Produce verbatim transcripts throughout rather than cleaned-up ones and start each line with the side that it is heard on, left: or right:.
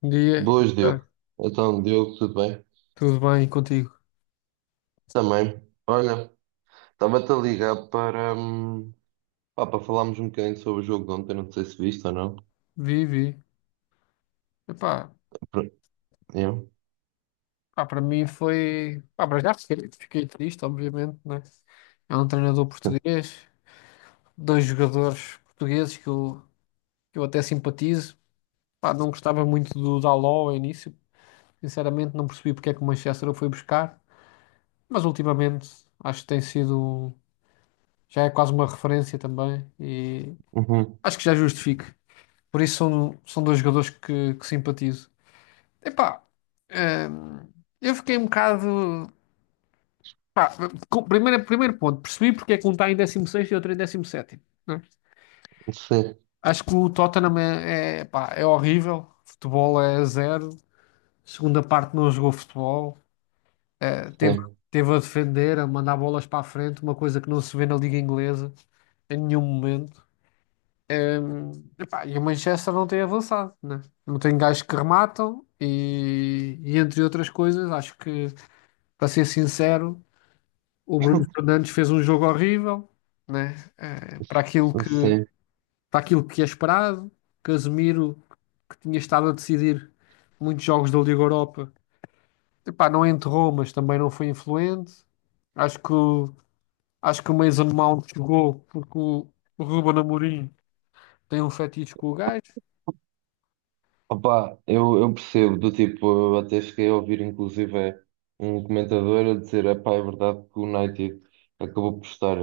left: Bom dia.
right: Boas,
left: Ah,
right: Diogo. Então, Diogo, tudo bem?
left: Tudo bem contigo?
right: Também. Olha, estava-te a ligar para, hum, pá, para falarmos um bocadinho sobre o jogo de ontem, não sei se viste ou não.
left: Vivi. Epá,
right: Pro- Eu?
left: pá, para mim foi. Pá, para já fiquei, fiquei triste, obviamente, né? É um treinador português, dois jogadores portugueses que eu, que eu até simpatizo. Pá, não gostava muito do Daló ao início, sinceramente, não percebi porque é que o Manchester o foi buscar, mas ultimamente acho que tem sido. um- Já é quase uma referência também e
right: Uhum.
left: acho que já justifico. Por isso são, são dois jogadores que, que simpatizo. Epá, hum, eu fiquei um bocado. Pá, com- primeiro, primeiro ponto, percebi porque é que um está em dezesseis e outro em dezessete. Né?
right: Sim,
left: Acho que o Tottenham é, é, pá, é horrível. Futebol é zero. Segunda parte não jogou futebol. Eh, teve,
right: sim,
left: teve a defender, a mandar bolas para a frente, uma coisa que não se vê na Liga Inglesa em nenhum momento. Hum, Epá, e o Manchester não tem avançado, né? Não tem gajos que rematam e, e entre outras coisas, acho que, para ser sincero. O Bruno Fernandes fez um jogo horrível, né? Eh, para aquilo que,
right: sim.
left: para aquilo que é esperado. Casemiro, que tinha estado a decidir muitos jogos da Liga Europa, epá, não enterrou, mas também não foi influente. Acho que, o- acho que o Mason Mount jogou porque o, o Ruben Amorim tem um fetiche com o gajo.
right: Opa, eu, eu percebo, do tipo, eu até cheguei a ouvir inclusive é, um comentador a dizer, epá, é verdade que o United acabou por estar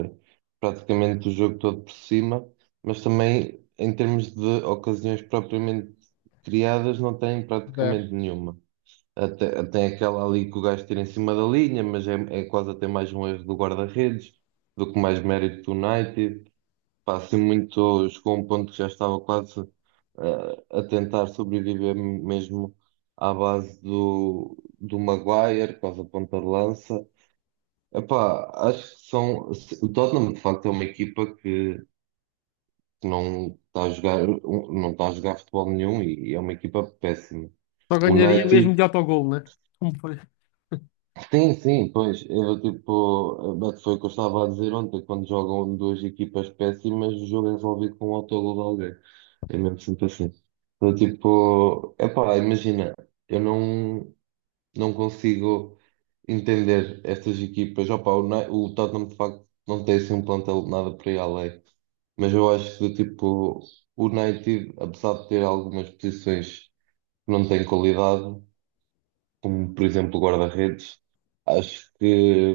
right: praticamente o jogo todo por cima, mas também em termos de ocasiões propriamente criadas não tem
left: Zero.
right: praticamente nenhuma. Até, tem aquela ali que o gajo tira em cima da linha, mas é, é quase até mais um erro do guarda-redes do que mais mérito do United. Pá, assim muito, chegou a um ponto que já estava quase eh, a tentar sobreviver mesmo à base do, do Maguire, quase a ponta-lança. De lança. Epá, acho que são. se- O Tottenham, de facto, é uma equipa que que não está a jogar, um, não está a jogar futebol nenhum e é uma equipa péssima.
left: Só
right: O
left: ganharia
right: United.
left: mesmo de autogol, né? Como foi?
right: Sim, sim, pois, eu tipo, mas foi o que eu estava a dizer ontem, quando jogam duas equipas péssimas, o jogo é resolvido com um autogol de alguém. É mesmo sempre assim. Eu, tipo, epá, imagina, eu não, não consigo entender estas equipas. Opá, o, Ne- o Tottenham de facto não tem assim um plantel de nada para ir além, mas eu acho que tipo, o United, apesar de ter algumas posições que não têm qualidade, como por exemplo o guarda-redes, acho que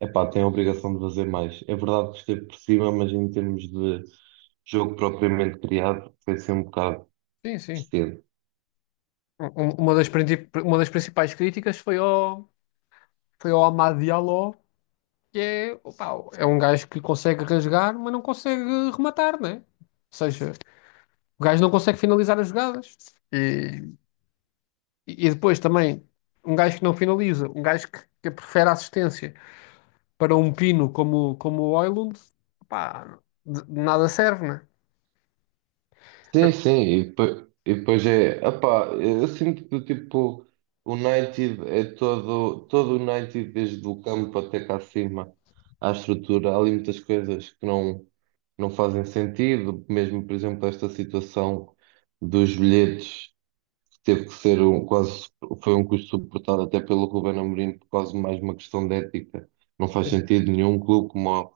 right: epá, tem a obrigação de fazer mais. É verdade que esteve por cima, mas em termos de jogo propriamente criado, foi ser um bocado
left: Sim, sim.
right: cedo.
left: Um- um- Uma das, princip- uma das principais críticas foi ao, foi ao Amad Diallo que é, opá, é um gajo que consegue rasgar, mas não consegue rematar, né? Ou seja, o gajo não consegue finalizar as jogadas. E, e depois também, um gajo que não finaliza, um gajo que, que prefere a assistência para um pino como, como o Højlund, opá, de, de nada serve, né?
right: Sim, sim, e depois, e depois é, epá, eu sinto que tipo, o United é todo, todo o United, desde o campo até cá acima, à estrutura, há ali muitas coisas que não, não fazem sentido, mesmo por exemplo esta situação dos bilhetes. Teve que ser um, quase, foi um custo suportado até pelo Ruben Amorim, por quase mais uma questão de ética. Não faz
left: Sim.
right: sentido nenhum clube como, o-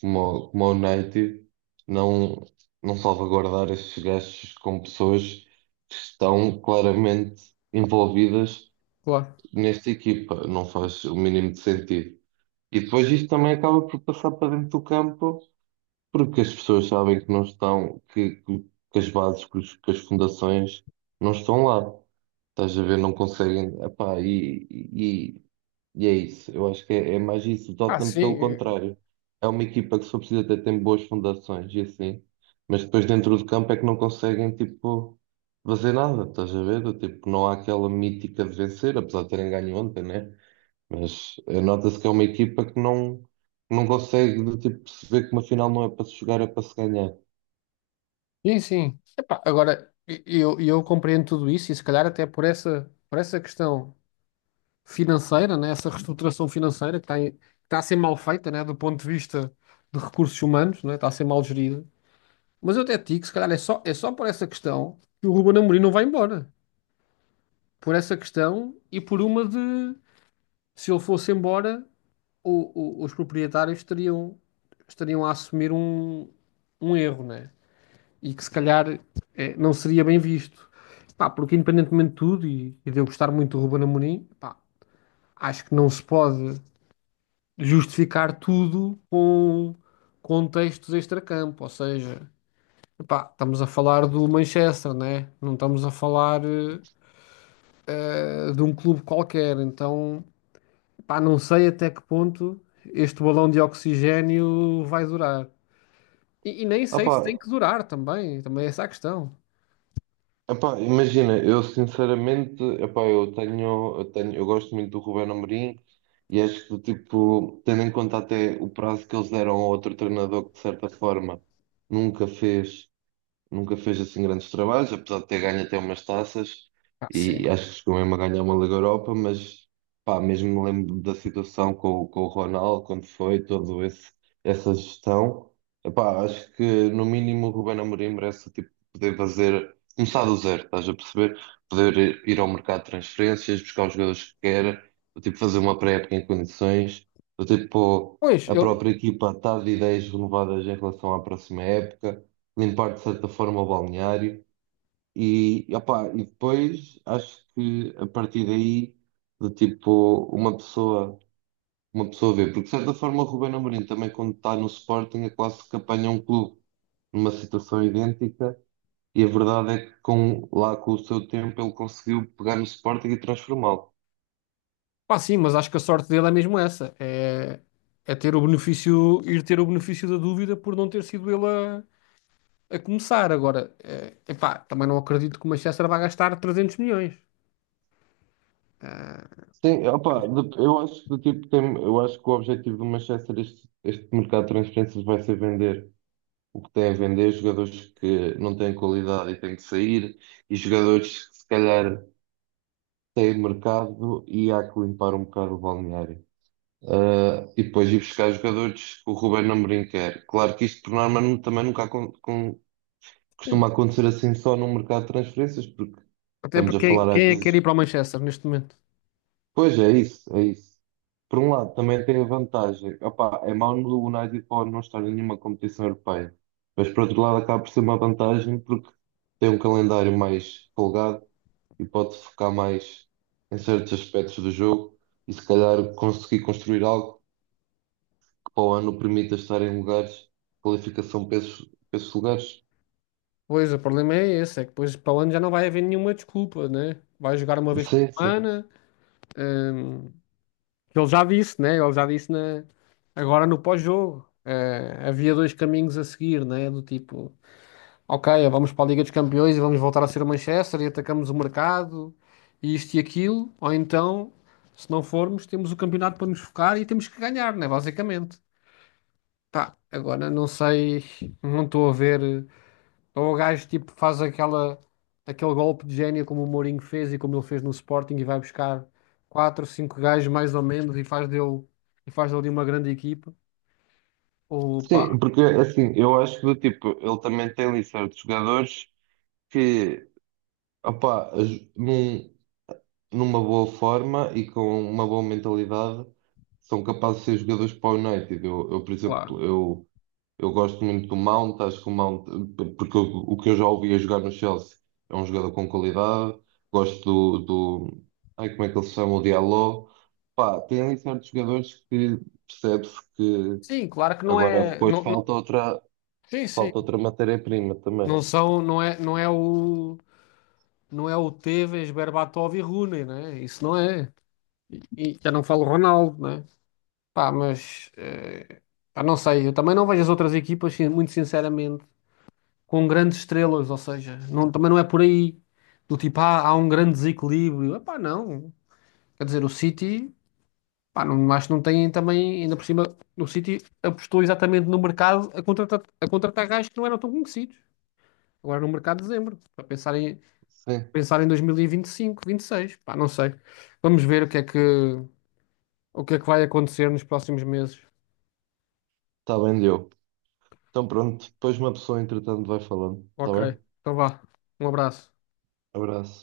right: como, o- como o United não, não salvaguardar estes gastos com pessoas que estão claramente envolvidas
left: Claro.
right: nesta equipa. Não faz o mínimo de sentido. E depois isto também acaba por passar para dentro do campo, porque as pessoas sabem que não estão, que, que, que as bases, que os- que as fundações não estão lá. Estás a ver, não conseguem. Epá, e, e, e é isso. Eu acho que é, é mais isso. O
left: Ah,
right: Tottenham, pelo
left: sim,
right: contrário, é uma equipa que só precisa até tem boas fundações e assim. Mas depois dentro do campo é que não conseguem, tipo, fazer nada. Estás a ver? Tipo, não há aquela mítica de vencer, apesar de terem ganho ontem, né? Mas eh, nota-se que é uma equipa que não, não consegue, de, tipo, perceber que uma final não é para se jogar, é para se ganhar.
left: sim, sim. Epá, agora, e- eu, eu compreendo tudo isso e se calhar até por essa, por essa questão financeira, né? Essa reestruturação financeira que está, em- que está a ser mal feita, né? Do ponto de vista de recursos humanos, né? Está a ser mal gerida. Mas eu até te digo, se calhar é só, é só por essa questão que o Ruben Amorim não vai embora. Por essa questão e por uma de se ele fosse embora, o- o- os proprietários estariam, estariam a assumir um, um erro, né? E que se calhar eh, não seria bem visto. Pá, porque independentemente de tudo, e, e de eu gostar muito do Ruben Amorim, pá, acho que não se pode justificar tudo com contextos extracampo, ou seja, epá, estamos a falar do Manchester, né? Não estamos a falar eh, de um clube qualquer, então epá, não sei até que ponto este balão de oxigênio vai durar. E, e nem sei se tem
right: Ah,
left: que durar também, também essa é essa a questão.
right: epá, imagina, eu sinceramente, epá, eu tenho, eu tenho, eu gosto muito do Ruben Amorim e acho que, tipo, tendo em conta até o prazo que eles deram a outro treinador que, de certa forma, nunca fez nunca fez assim grandes trabalhos, apesar de ter ganho até umas taças
left: Ah,
right: e
left: sim.
right: acho que chegou mesmo a ganhar uma Liga Europa, mas pá, mesmo me lembro da situação com, o- com o Ronaldo, quando foi, todo esse essa gestão. Epá, acho que no mínimo o Ruben Amorim merece tipo, poder fazer, começar do zero, estás a perceber? Poder ir ir ao mercado de transferências, buscar os jogadores que quer, ou, tipo, fazer uma pré-época em condições, ou, tipo,
left: Pois,
right: a
left: eu,
right: própria equipa está de ideias renovadas em relação à próxima época, limpar de certa forma o balneário e, opá, e depois acho que a partir daí de tipo uma pessoa uma pessoa vê, porque de certa forma o Ruben Amorim também quando está no Sporting é quase que apanha um clube numa situação idêntica e a verdade é que com, lá com o seu tempo ele conseguiu pegar no Sporting e transformá-lo.
left: pá, sim, mas acho que a sorte dele é mesmo essa, é, é ter o benefício, ir ter o benefício da dúvida por não ter sido ele a, a começar. Agora, eh, epá, também não acredito que o Manchester vá gastar trezentos milhões.
right: Sim, opa, de- eu acho que do tipo tem, eu acho que o objetivo do Manchester este, este mercado de transferências vai ser vender. O que tem a vender é jogadores que não têm qualidade e têm que sair, e jogadores que se calhar têm mercado e há que limpar um bocado o balneário. Ah, e depois ir buscar jogadores que o Ruben Amorim quer. Claro que isto por norma nu- também nunca acon- com- costuma
left: Sim.
right: acontecer assim só no mercado de transferências, porque
left: Até
right: estamos a
left: porque quem,
right: falar às
left: quem é que quer ir
right: vezes.
left: para o Manchester neste momento?
right: Pois é isso, é isso. Por um lado, também tem a vantagem. Opá, é mau no United Power não estar em nenhuma competição europeia. Mas por outro lado acaba por ser uma vantagem porque tem um calendário mais folgado e pode focar mais em certos aspectos do jogo e se calhar conseguir construir algo que para o ano permita estar em lugares, qualificação para esses, para esses lugares.
left: Pois, o problema é esse, é que depois para o ano já não vai haver nenhuma desculpa, né? Vai jogar uma vez por
right: Sim, sim.
left: semana, que ele já disse, né? Ele já disse na... agora no pós-jogo. Eh, havia dois caminhos a seguir, né? Do tipo, ok, vamos para a Liga dos Campeões e vamos voltar a ser o Manchester e atacamos o mercado e isto e aquilo, ou então, se não formos, temos o campeonato para nos focar e temos que ganhar, né? Basicamente. Pá, agora não sei, não estou a ver. eh, Ou o gajo tipo faz aquela, aquele golpe de gênio como o Mourinho fez e como ele fez no Sporting e vai buscar quatro, cinco gajos mais ou menos e faz dele, e faz dele uma grande equipa. Ou pá,
right: Sim, porque assim, eu acho que do tipo, ele também tem ali certos jogadores que opá, aj- não numa boa forma e com uma boa mentalidade, são capazes de ser jogadores para o United. Eu, eu, por exemplo,
left: claro.
right: eu, eu gosto muito do Mount, acho que o Mount, porque o, o que eu já ouvi a jogar no Chelsea é um jogador com qualidade, gosto do, do ai, como é que ele se chama, o Diallo. Pá, tem ali certos jogadores que percebe-se que
left: Sim, claro que não
right: agora
left: é.
right: depois
left: não, não-
right: falta outra,
left: Sim, sim.
right: falta outra matéria-prima também.
left: Não são, não é, não é o, não é o Tevez, Berbatov e Rooney, né? Isso não é. E, e já não falo Ronaldo, né? Pá, mas eh, pá, não sei, eu também não vejo as outras equipas, sin- muito sinceramente, com grandes estrelas, ou seja, não- também não é por aí. Do tipo, ah, há um grande desequilíbrio. Epá, não. Quer dizer, o City, pá, não, acho que não tem também, ainda por cima, o City apostou exatamente no mercado a contratar, a contratar gajos que não eram tão conhecidos. Agora no mercado de dezembro, para pensar em,
right: Sim,
left: pensar em dois mil e vinte e cinco, vinte e seis, pá, não sei. Vamos ver o que é que, o que é que vai acontecer nos próximos meses.
right: está bem, deu. Então pronto, depois uma pessoa entretanto vai falando, está
left: Ok,
right: bem?
left: então vá. Um abraço.
right: Abraço.